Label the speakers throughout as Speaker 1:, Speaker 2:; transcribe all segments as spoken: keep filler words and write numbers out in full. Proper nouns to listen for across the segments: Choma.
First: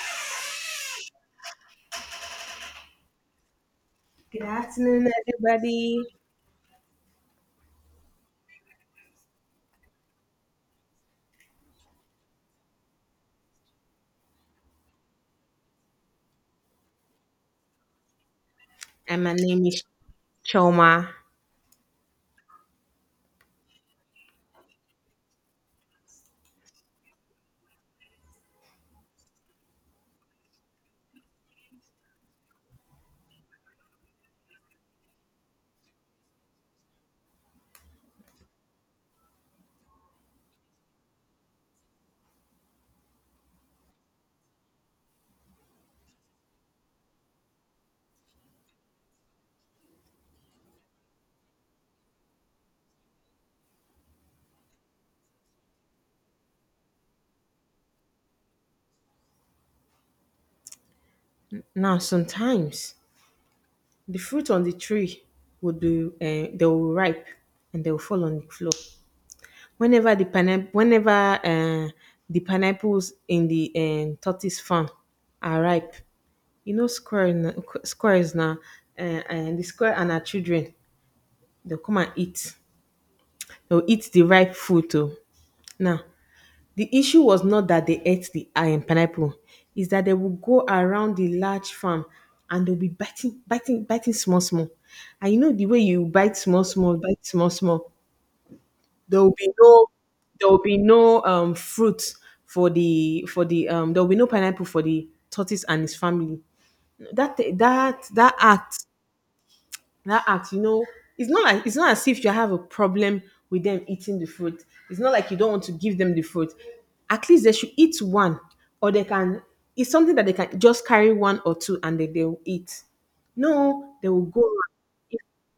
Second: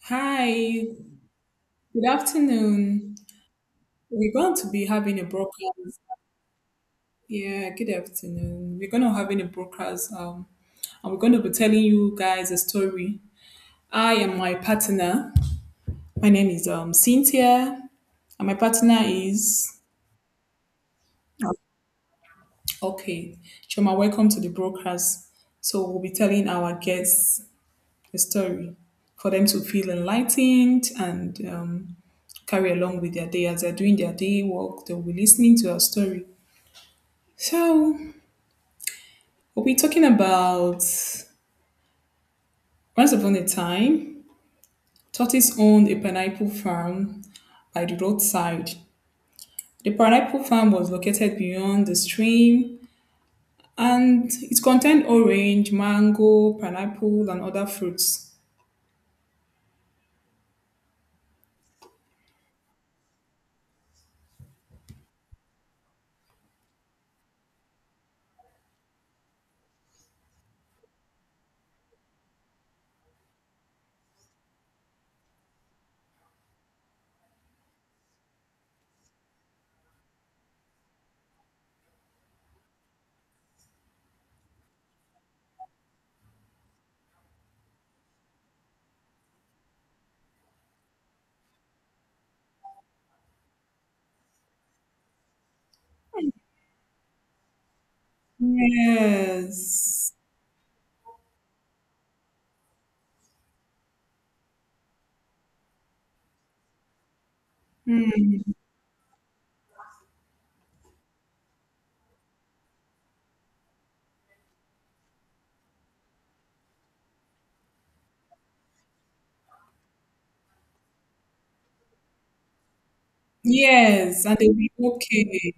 Speaker 1: Hi, good afternoon. We're
Speaker 2: Good
Speaker 1: going to be
Speaker 2: afternoon,
Speaker 1: having a brokers.
Speaker 2: everybody.
Speaker 1: Yeah, good afternoon. We're going to having a brokers. Um, and we're going to be telling you guys a story. I am my partner. My name is um Cynthia, and my partner
Speaker 2: And my name
Speaker 1: is
Speaker 2: is Choma.
Speaker 1: okay. Choma, welcome to the brokers. So we'll be telling our guests a story for them to feel enlightened and um, carry along with their day as they're doing their day work. They'll be listening to our story. So we'll be talking about once upon a time, tortoise owned a pineapple farm by the roadside. The pineapple farm was located beyond the stream, and it contained orange, mango, pineapple, and other fruits.
Speaker 2: Now, sometimes the fruit on the tree would be uh, they will ripe and they will fall on the floor. Whenever the pineapple, whenever uh, the pineapples in the um, tortoise farm are ripe, you know square n- squares now uh, and the square and her children they'll come and eat they'll eat the ripe fruit too now. The issue was not that they ate the um, pineapple, is that they would go around the large farm, and they'll be biting, biting, biting small, small. And you know the way you bite small, small, bite small, small. There will be no,
Speaker 1: Yes.
Speaker 2: there will be no um fruit for the for the um. There will be no pineapple for the tortoise and his family. That that
Speaker 1: Mm.
Speaker 2: that act, that act, you know, it's not like it's not as if you have a problem with them eating the fruit. It's not like you don't want to give them the fruit. At least they should eat one, or they can. It's something that they can just carry one or two and they they will eat. No, they will
Speaker 1: Yes, and
Speaker 2: go.
Speaker 1: they were okay.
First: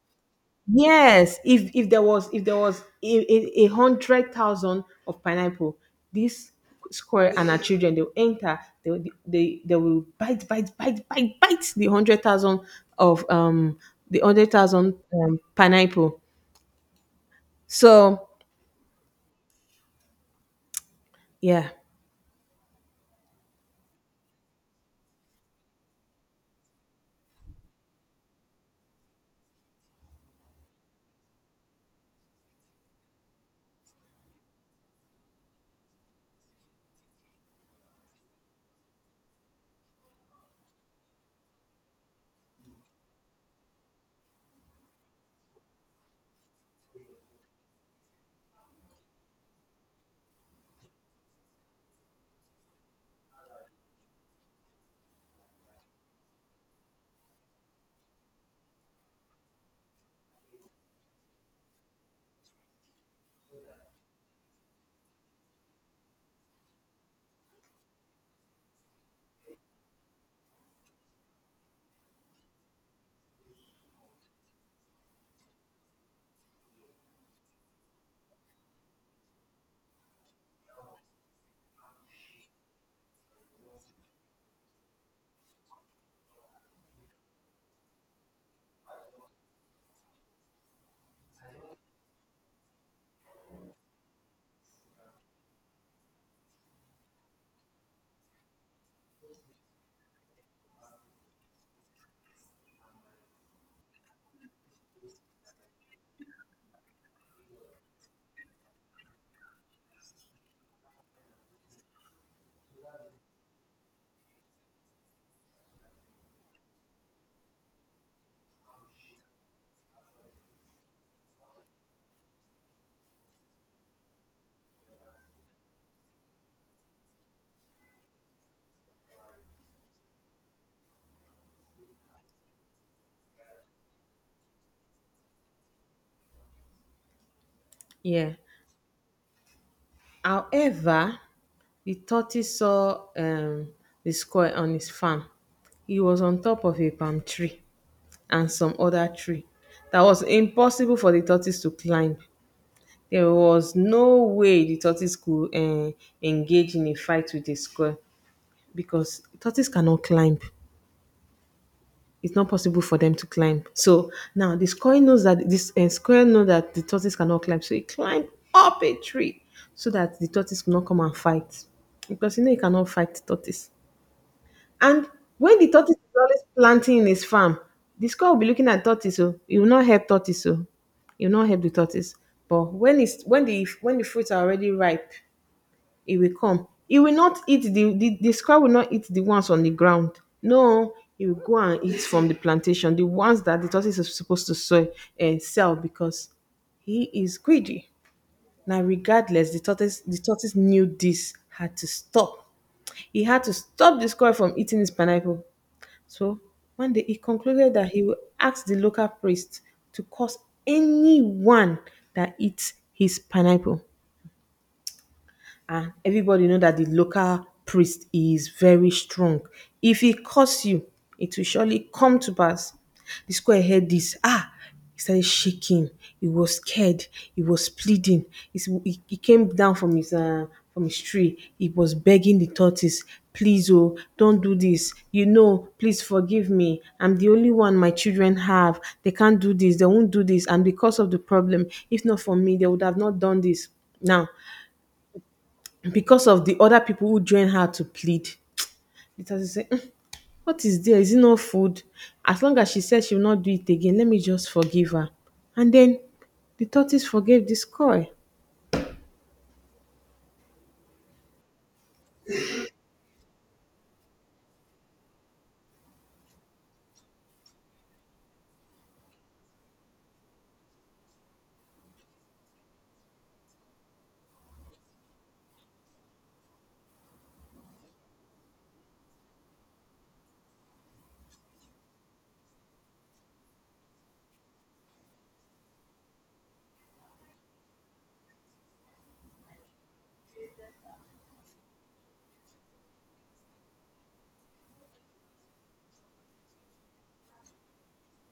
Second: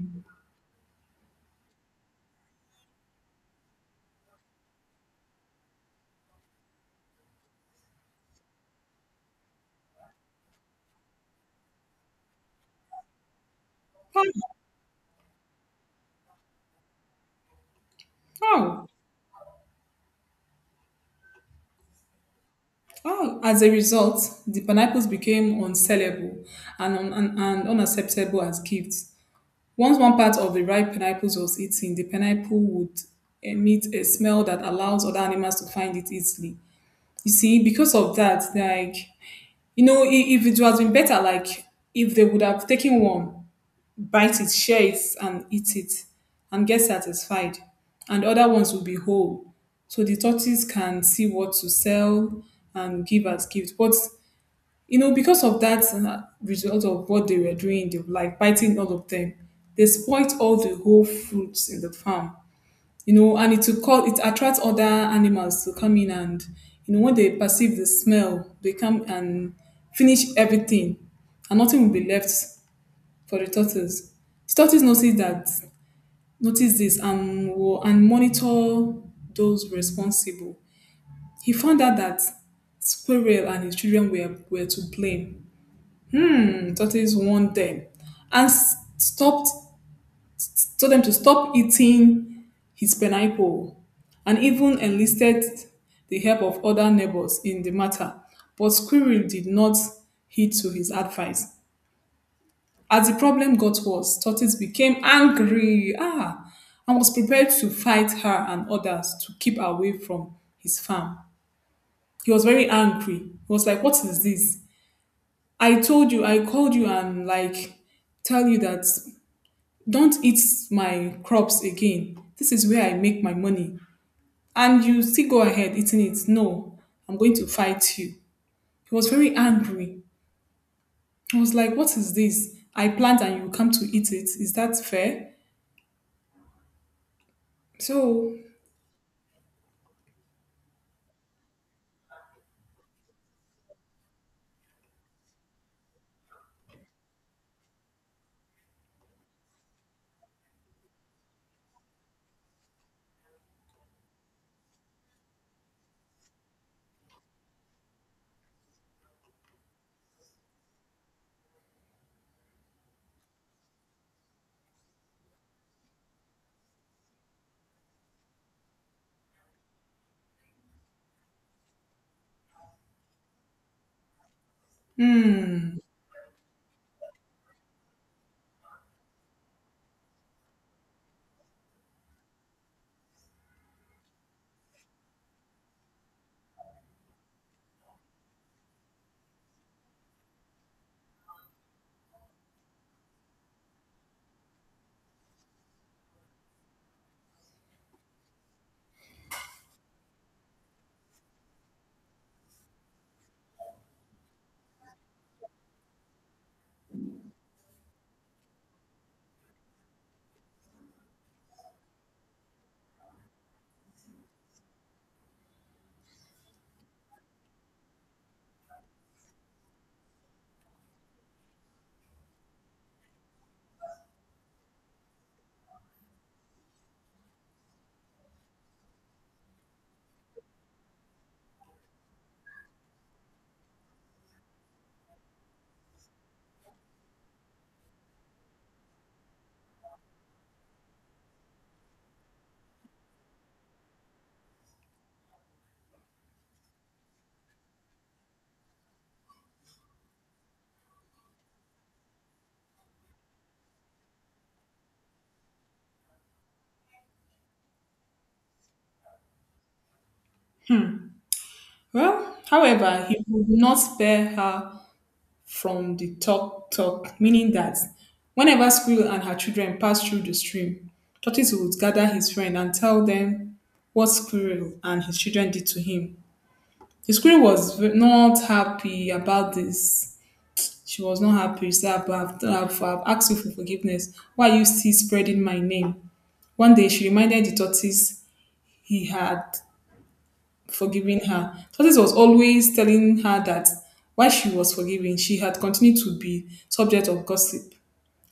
Speaker 2: Yes, if if there was if there was a, a, a hundred thousand of pineapple, this square and her children they'll enter. They will- they they will bite bite bite bite bite the hundred thousand of um the
Speaker 1: Oh.
Speaker 2: hundred thousand um, pineapple. So
Speaker 1: Oh!
Speaker 2: yeah,
Speaker 1: As a result, the pineapples became unsellable and, un- and, and unacceptable as gifts. Once one part of the ripe pineapples was eaten, the pineapple would emit a smell that allows other animals to find it easily. You see, because of that, like, you know, i- if it was been better, like, if they would have taken one, bite it, share it, and eat it, and get satisfied, and other ones would be whole. So the tortoise can see what to sell and give as gift. But you know, because of that uh, result of what they were doing, they were like biting all of them. They spoilt all the whole fruits in the farm, you know, and it will call it attracts other animals to come in, and you know, when they perceive the smell, they come and finish everything, and nothing will be left for the turtles. The turtles notice that, notice this and will and monitor those responsible. He found out that squirrel and his children were were to blame. Tortoise warned them and s- stopped told them to stop eating his pineapple, and even enlisted the help of other neighbors in the matter, but squirrel did not heed to his advice. As the problem got worse, tortoise became angry, ah, and was prepared to fight her and others to keep away from his farm. He was very angry. He was like, what is this? I told you, I called you and like tell you that don't eat my crops again. This is where I make my money. And you still go ahead eating it. No, I'm going to fight you. He was very angry. I was like, what is this? I plant and you come to eat it. Is that fair?
Speaker 2: yeah.
Speaker 1: So,
Speaker 2: However, the tortoise saw um the square on his farm. He was on top of a palm tree and some other tree that was impossible for the tortoise to climb. There was no way the tortoise could uh, engage in a fight with a squirrel because tortoise cannot climb. It's not possible for them to climb. So now the squirrel knows that this uh, squirrel know that the tortoise cannot climb, so he climbed up a tree so that the tortoise could not come and fight because you know he cannot fight the tortoise. And when the tortoise is always planting in his farm, the squirrel will be looking at tortoise. So he will not help tortoise. So he will not help the tortoise. But when it's when the when the fruits are already ripe, he will come. He will not eat the, the the squirrel will not eat the ones on the ground. No, he will go and eat from the plantation, the ones that the tortoise is supposed to sow, uh, sell because he is greedy. Now, regardless, the tortoise the tortoise knew this had to stop. He had to stop the squirrel from eating his pineapple. So one day he concluded that he will ask the local priest to curse anyone that eats his pineapple, and everybody know that the local priest is very strong. If he curse you, it will surely come to pass. The square heard this. Ah, he started shaking. He was scared. He was pleading. He's- He, he came down from his uh, from his tree. He was begging the tortoise, "Please, oh, don't do this. You know, please forgive me. I'm the only one my children have. They can't do this. They won't do this. And because of the problem, if not for me, they would have not done this." Now, because of the other people who join her to plead, later she said, "Mm, what is there? Is it not food? As long as she says she will not do it again, let me just forgive her." And then the tortoise forgave the squirrel.
Speaker 1: Well, however, he would not spare her from the talk talk, meaning that whenever Squirrel and her children passed through the stream, Tortoise would gather his friend and tell them what Squirrel and his children did to him. The screen was v- not happy about this. She was not happy. She said, I've, I've, I've asked you for forgiveness. Why are you still spreading my name? One day she reminded the tortoise he had forgiven her. Tortoise was always telling her that while she was forgiving, she had continued to be subject of gossip,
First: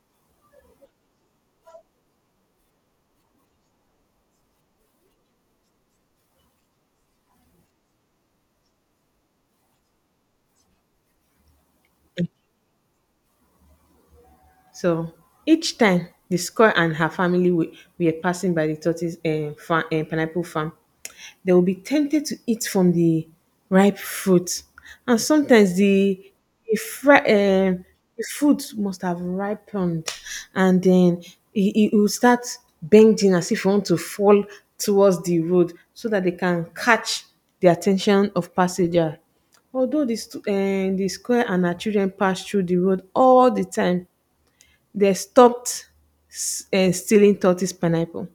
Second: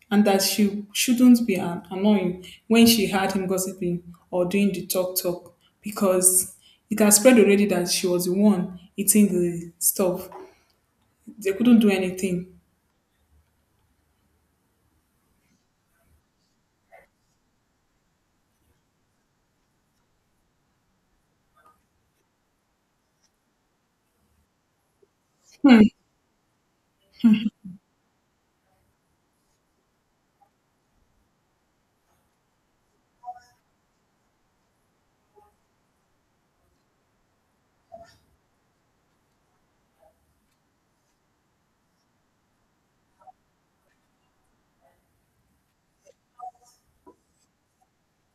Speaker 1: and that she shouldn't be an- annoying when she heard him gossiping or doing the talk talk, because it had spread already that she was the one eating the stuff. They couldn't do anything.
Speaker 2: So each time the squirrel and her family were, were passing by the tortoise um, farm, um, pineapple farm, they will be tempted to eat from the ripe fruit. And sometimes
Speaker 1: Hmm.
Speaker 2: the, the, fri- um, the fruit must have ripened, and then it, it will start bending as if it want to fall towards the road so that they can catch the attention of passenger. Although the, stu- eh, the square and her children pass through the road all the time, they stopped uh, stealing tortoise pineapple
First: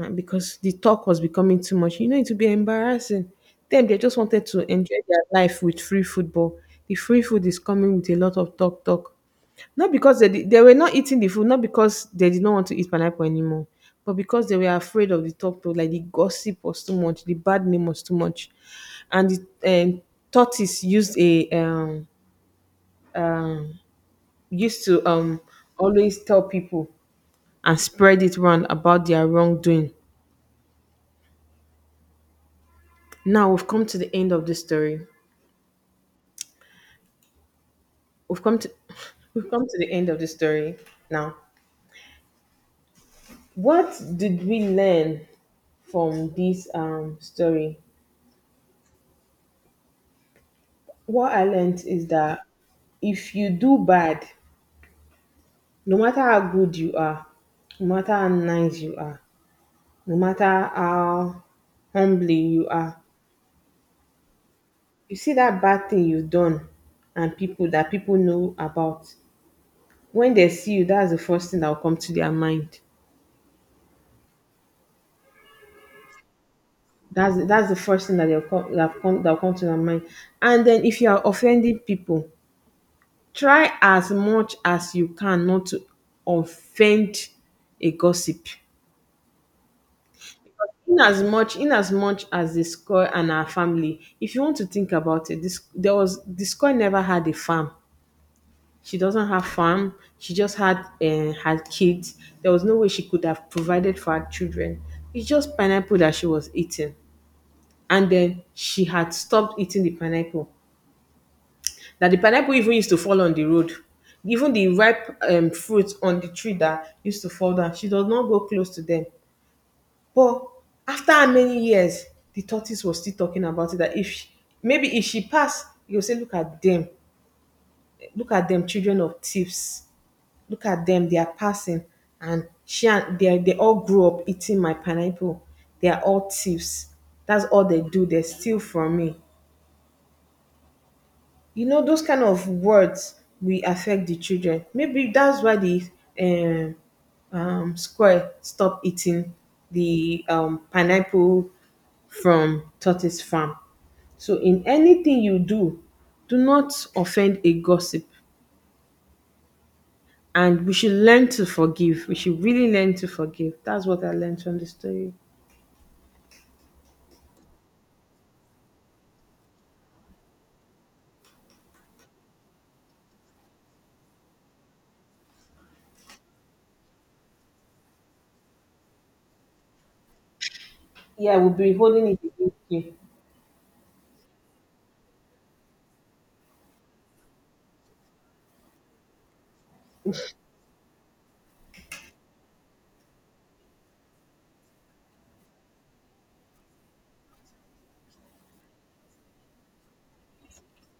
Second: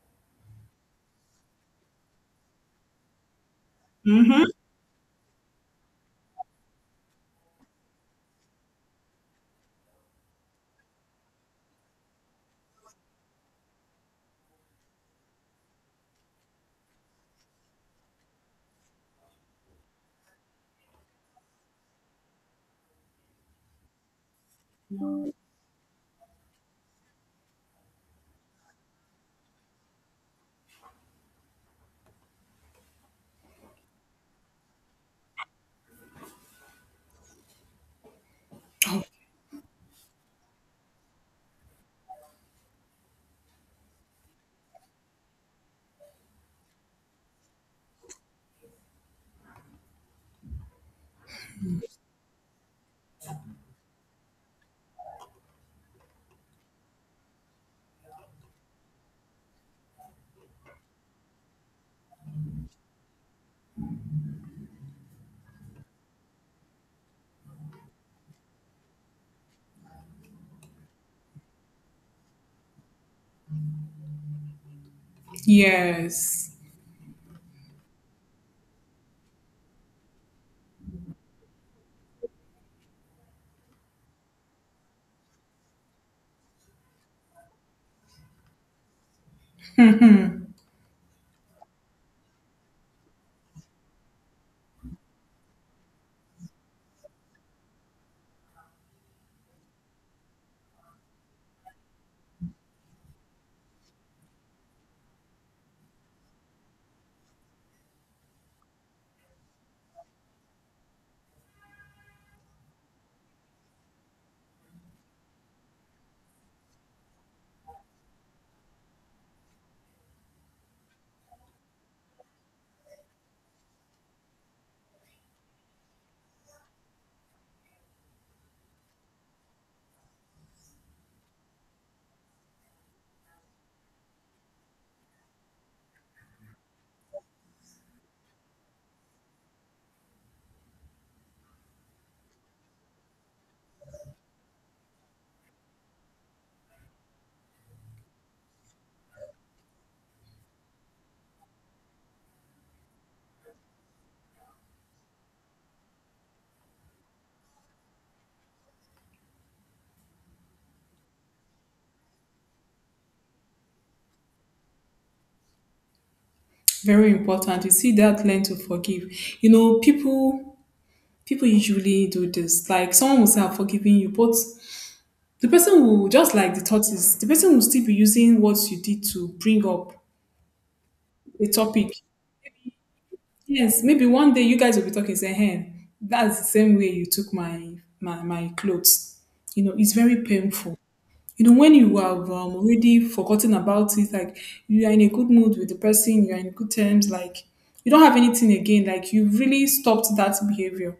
Speaker 2: uh, because the talk was becoming too much. You know, it would be embarrassing. Then they just wanted to enjoy their life with free football. The free food is coming with a lot of talk, talk. Not because they, did- they were not eating the food, not because they did not want to eat pineapple anymore, but because they were afraid of the talk, talk. Like the gossip was too much, the bad name was too much, and the um, tortoise used a um, um used to um always tell people and spread it round about their wrongdoing. Now we've come to the end of the story. We've come to we've come to the end of the story. Now, what did we learn from this um story? What I learned is that if you do bad, no matter how good you are, no matter how nice you are, no matter how humbly you are, you see that bad thing you've done and people that people know about, when they see you, that's the first thing that will come to their mind.
Speaker 1: Yes,
Speaker 2: That's that's the first thing that they'll come that will come that will come to their mind. And then if you are offending people, try as much as you can not to offend a gossip. In as much in as much as the score and her family, if you want to think about it, this there was the score never had a farm. She doesn't have farm. She just had uh, had kids. There was no way she could have provided for her children. It's just pineapple that she was eating, and then she had stopped eating the pineapple. That the pineapple even used to fall on the road. Even the ripe um, fruits on the tree that used to fall down, she does not go close to them. But after how many years, the tortoise was still talking about it. That if she, maybe if she passed, you will say, "Look at them, look at them, children of thieves, look at them, they are passing, and she and they are- they all grew up eating my pineapple. They are all thieves. That's all they do. They steal from me." You know those kind of words will affect the children. Maybe that's why the um, um, squirrel stopped eating the um, pineapple from tortoise farm. So in anything you do, do not offend a gossip, and we should learn to forgive. We should really learn to forgive. That's what I learned from the story.
Speaker 1: very important. You see that, learn to forgive. You know, people people usually do this. Like someone will say, "I'm forgiving you," but the person will just like the tortoise. The person will still be using what you did to bring up
Speaker 2: Yeah,
Speaker 1: a
Speaker 2: we'll be
Speaker 1: topic.
Speaker 2: holding it against you.
Speaker 1: Yes, maybe one day you guys will be talking. Say, "Hey, that's the same way you took my my my clothes." You know, it's very painful. You know, when you have um, already forgotten about it, like you are in a good mood with the person, you are in good terms, like you don't have anything again, like you have really stopped that behavior,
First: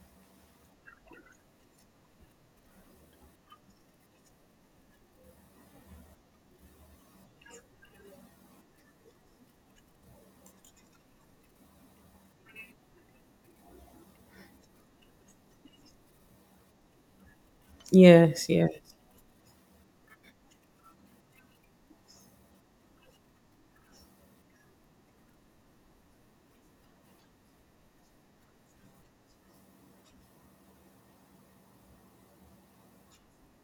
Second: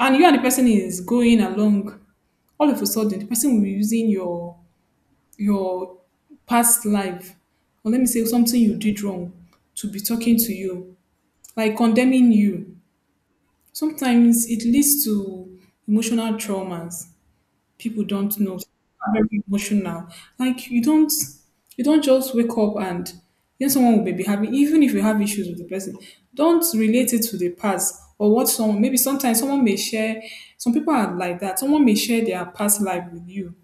Speaker 1: and you and the person is going along, all of a sudden the person will be using your your past life, or let me say something you did wrong, to be talking to you, like condemning you. Sometimes it leads to emotional traumas. People don't
Speaker 2: Yes,
Speaker 1: know.
Speaker 2: yes,
Speaker 1: Some are very emotional. Like you don't, you don't just wake up and then someone will maybe having, even if you have issues with the person, don't relate it to the past. Or what someone maybe, sometimes someone may share, some people are like that, someone may share their past life with you,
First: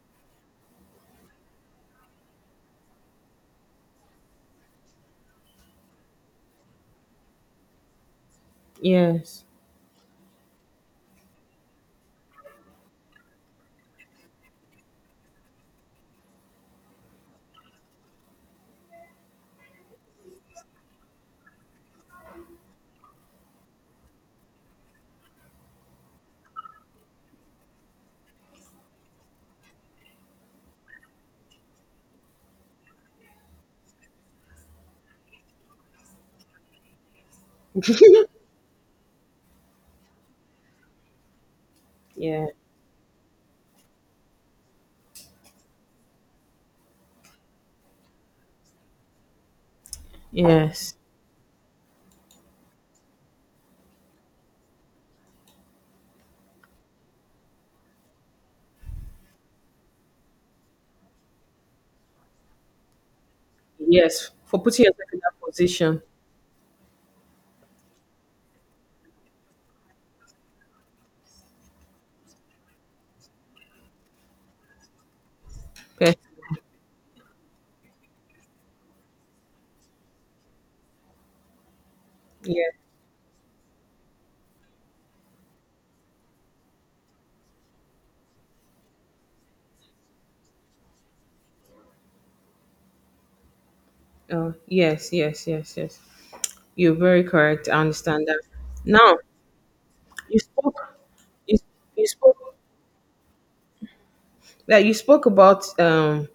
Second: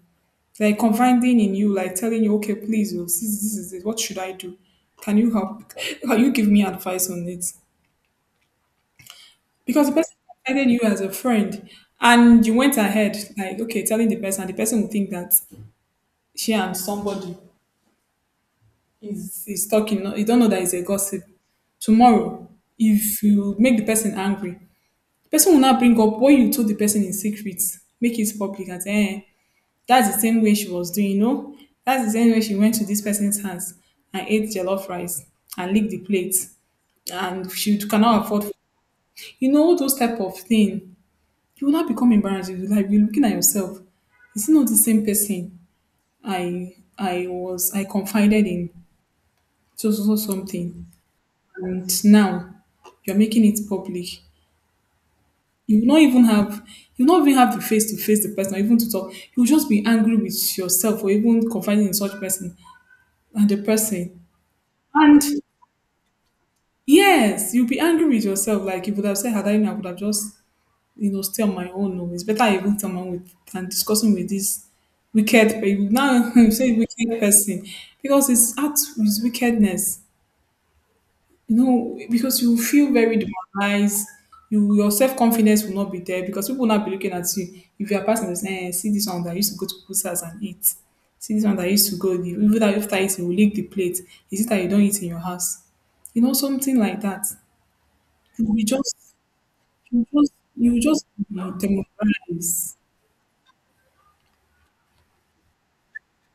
Speaker 1: like confiding in you, like telling you, okay, please, oh, this, this is it, what should I do? Can you help? Can you give me advice on it?
Speaker 2: yes.
Speaker 1: Because the person confided in you as a friend, and you went ahead like okay telling the person, and the person will think that she and somebody is is talking. no- You don't know that it's a gossip. Tomorrow, if you make the person angry, the person will not bring up what you told the person in secret, make it public and say, eh, that's the same way she was doing, you know? That's the same way she went to this person's house and ate jollof rice and licked the plate, and she cannot afford food. You know, those type of thing. You will not become
Speaker 2: Yeah,
Speaker 1: embarrassed. You will like you looking at yourself. Is not the same person I I was I confided in to do something,
Speaker 2: yes.
Speaker 1: and now you're making it public? You will not even have, you will not even have the face to face the person or even to talk. You'll just be angry with yourself, or even confiding in such person, and the person.
Speaker 2: Yes, for putting yourself in
Speaker 1: And
Speaker 2: that position.
Speaker 1: yes, you'll be angry with yourself, like you would have said, had I known, I would have just, you know, stay on my own. No, it's better I even someone with and discussing with this wicked. But you
Speaker 2: Yes,
Speaker 1: now say wicked person, because it's out with wickedness. You know, because you
Speaker 2: yes,
Speaker 1: feel very demoralized. You, your self confidence will not be there, because people will not be looking at you. If you are passing, this, eh, see this one that used to go to people's house and eat. See this one that used to go. the- Even that after eating, will lick the plate. Is it
Speaker 2: uh,
Speaker 1: that you don't eat in
Speaker 2: yes,
Speaker 1: your
Speaker 2: yes,
Speaker 1: house?
Speaker 2: yes, yes.
Speaker 1: You know, something
Speaker 2: You're
Speaker 1: like
Speaker 2: very
Speaker 1: that.
Speaker 2: correct. I understand that.
Speaker 1: You will just,
Speaker 2: Now,
Speaker 1: you will just,
Speaker 2: you
Speaker 1: you will
Speaker 2: spoke,
Speaker 1: just be
Speaker 2: you, you spoke
Speaker 1: demoralized.
Speaker 2: that you spoke about um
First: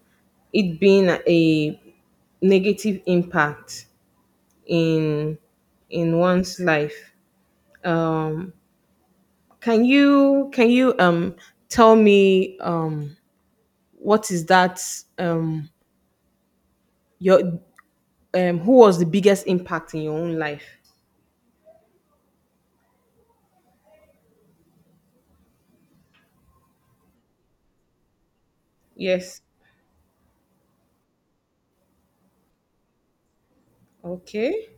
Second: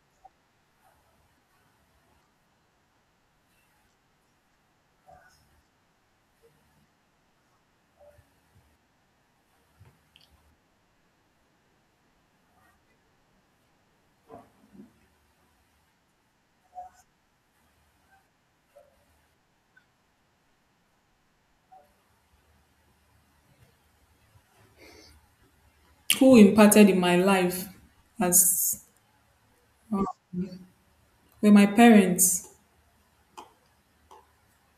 Speaker 2: it being a negative impact in in one's life. Um, can you can you um tell me um what is that um your um who was the biggest impact in your own life?
Speaker 1: Who imparted in my life as
Speaker 2: Yes.
Speaker 1: uh, were my parents.
Speaker 2: Okay.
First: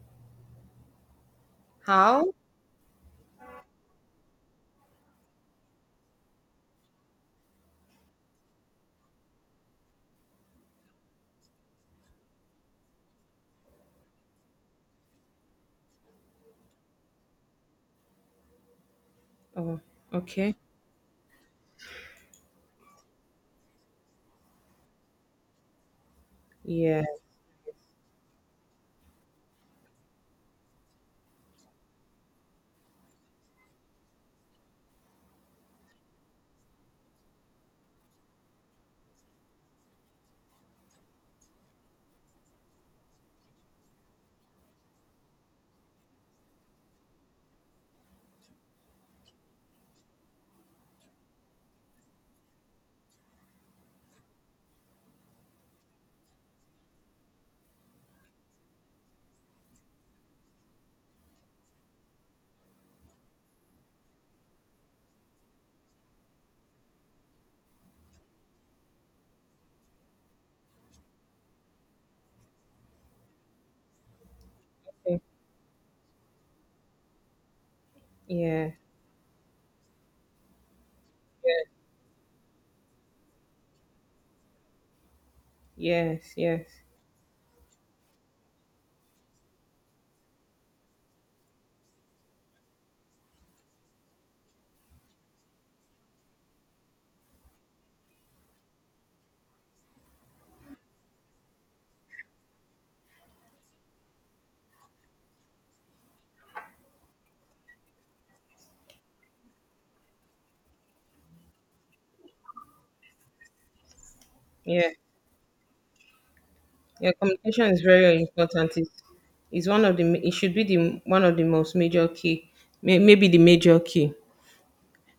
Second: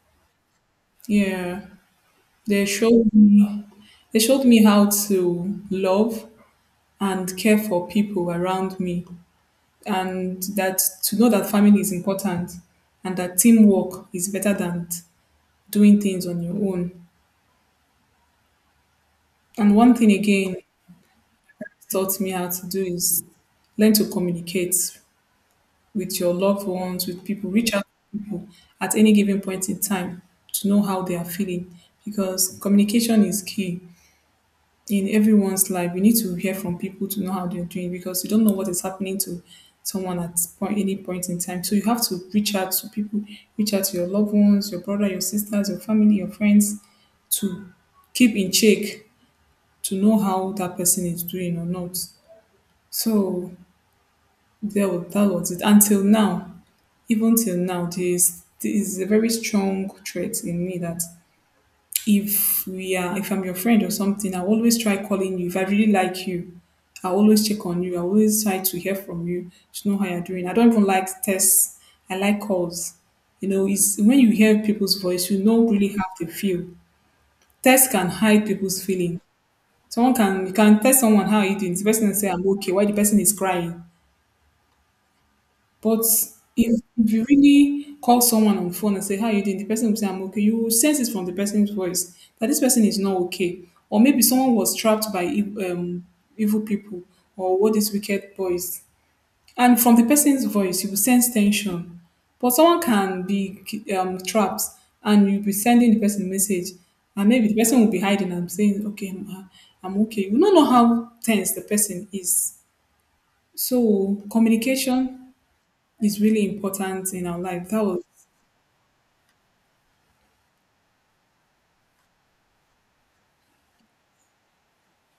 Speaker 1: Yeah,
Speaker 2: How?
Speaker 1: they showed me, they showed me how to love and care for people around me, and that to know that family is important, and that teamwork is better than t- doing things on your own. And
Speaker 2: Oh,
Speaker 1: one thing
Speaker 2: okay.
Speaker 1: again taught me how to do is learn to communicate with your loved
Speaker 2: Yeah.
Speaker 1: ones, with people. Reach out to people at any given point in time to know how they are feeling, because communication is key in everyone's life. We need to hear from people to know how they're doing, because you don't know what is happening to someone at point, any point in time. So you have to reach out to people, reach out to your loved ones, your brother, your sisters, your family, your friends, to keep in check, to know how that person is doing or not. So there, wa- that was it. Until now, even till now, there is, there is a very strong trait in me that if we are if I'm your friend or something, I'll always try calling you. If I really like you, I'll always check on you. I'll always try to hear from you to know how you're doing. I don't even like texts. I like calls. You know, it's when you hear people's
Speaker 2: Okay.
Speaker 1: voice, you know really how they feel. Text can hide
Speaker 2: Yeah.
Speaker 1: people's feeling. Someone can, you can tell someone, how are you
Speaker 2: Yeah.
Speaker 1: doing? The person will say, I'm okay. Why the person is crying? But
Speaker 2: Yes. Yes.
Speaker 1: if you really call someone on phone and say, how are you doing? The person will say, I'm okay. You will sense it from the person's voice that this person is not okay. Or maybe someone was trapped by ev- um, evil people, or what what is wicked boys. And from the person's voice, you will sense tension. But someone can be um, trapped, and you'll be sending the person message. And maybe the person will be hiding and saying, okay, I'm, uh, I'm okay. You don't know how tense the person is. So
Speaker 2: Yeah.
Speaker 1: communication is really
Speaker 2: Yeah.
Speaker 1: important in our life.
Speaker 2: Communication is
Speaker 1: That was
Speaker 2: very important. It's, it's one of the. ma- It should be the one of the most major key. May, maybe the major key.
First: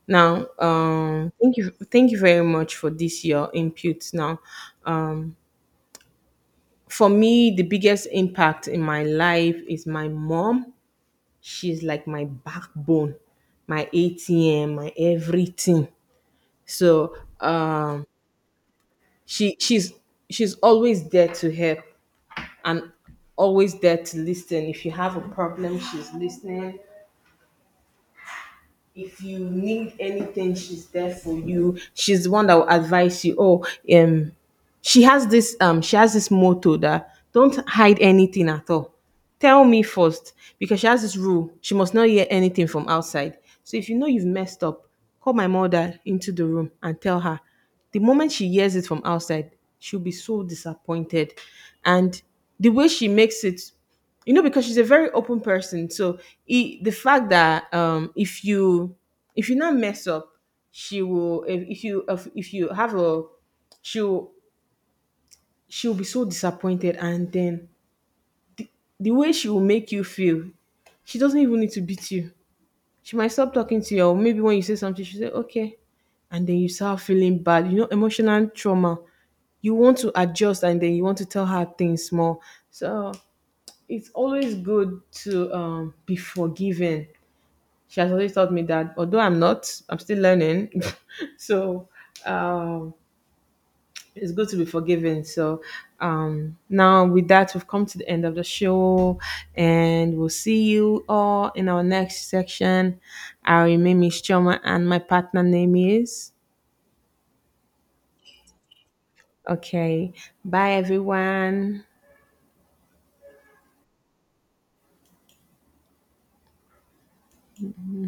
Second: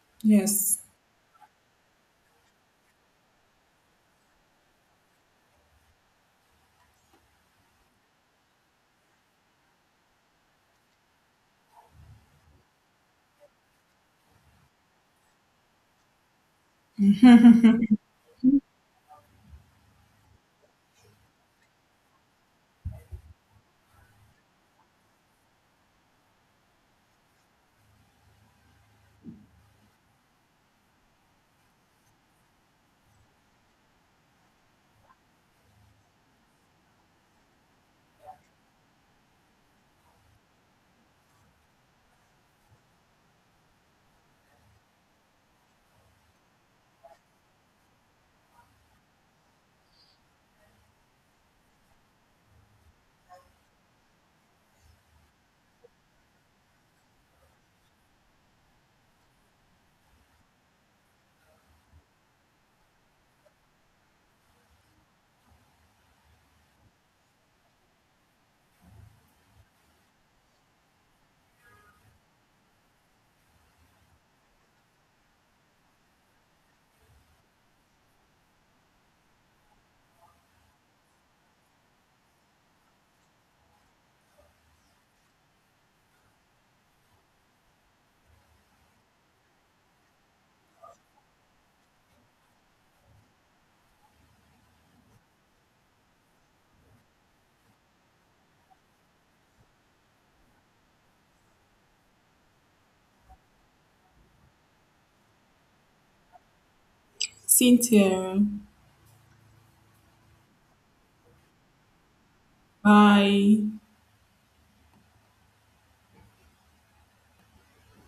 Speaker 2: Now,
Speaker 1: yes.
Speaker 2: um, thank you. Thank you very much for this your input. Now, um, for me, the biggest impact in my life is my mom. She's like my backbone, my A T M, my everything. So um, she she's she's always there to help and always there to listen. If you have a problem, she's listening. If you need anything, she's there for you. She's the one that will advise you. Oh, um, she has this um she has this motto that, "Don't hide anything at all, tell me first," because she has this rule: she must not hear anything from outside. So if you know you've messed up, call my mother into the room and tell her. The moment she hears it from outside, she'll be so disappointed. And the way she makes it, you know, because she's a very open person. So i- the fact that um, if you if you not mess up, she will. If, if you if, if you have a, she'll she'll be so disappointed. And then the way she will make you feel, she doesn't even need to beat you. She might stop talking to you, or maybe when you say something, she say, okay. And then you start feeling bad. You know, emotional trauma. You want to adjust and then you want to tell her things more. So it's always good to um, be forgiving. She has always taught me that, although I'm not, I'm still learning. So um, it's good to be forgiven. So um, now with that, we've come to the end of the show, and we'll see you all in our next section. I remain Miss Choma, and my partner name is.
Speaker 1: Cynthia,
Speaker 2: Okay, bye everyone.
Speaker 1: bye.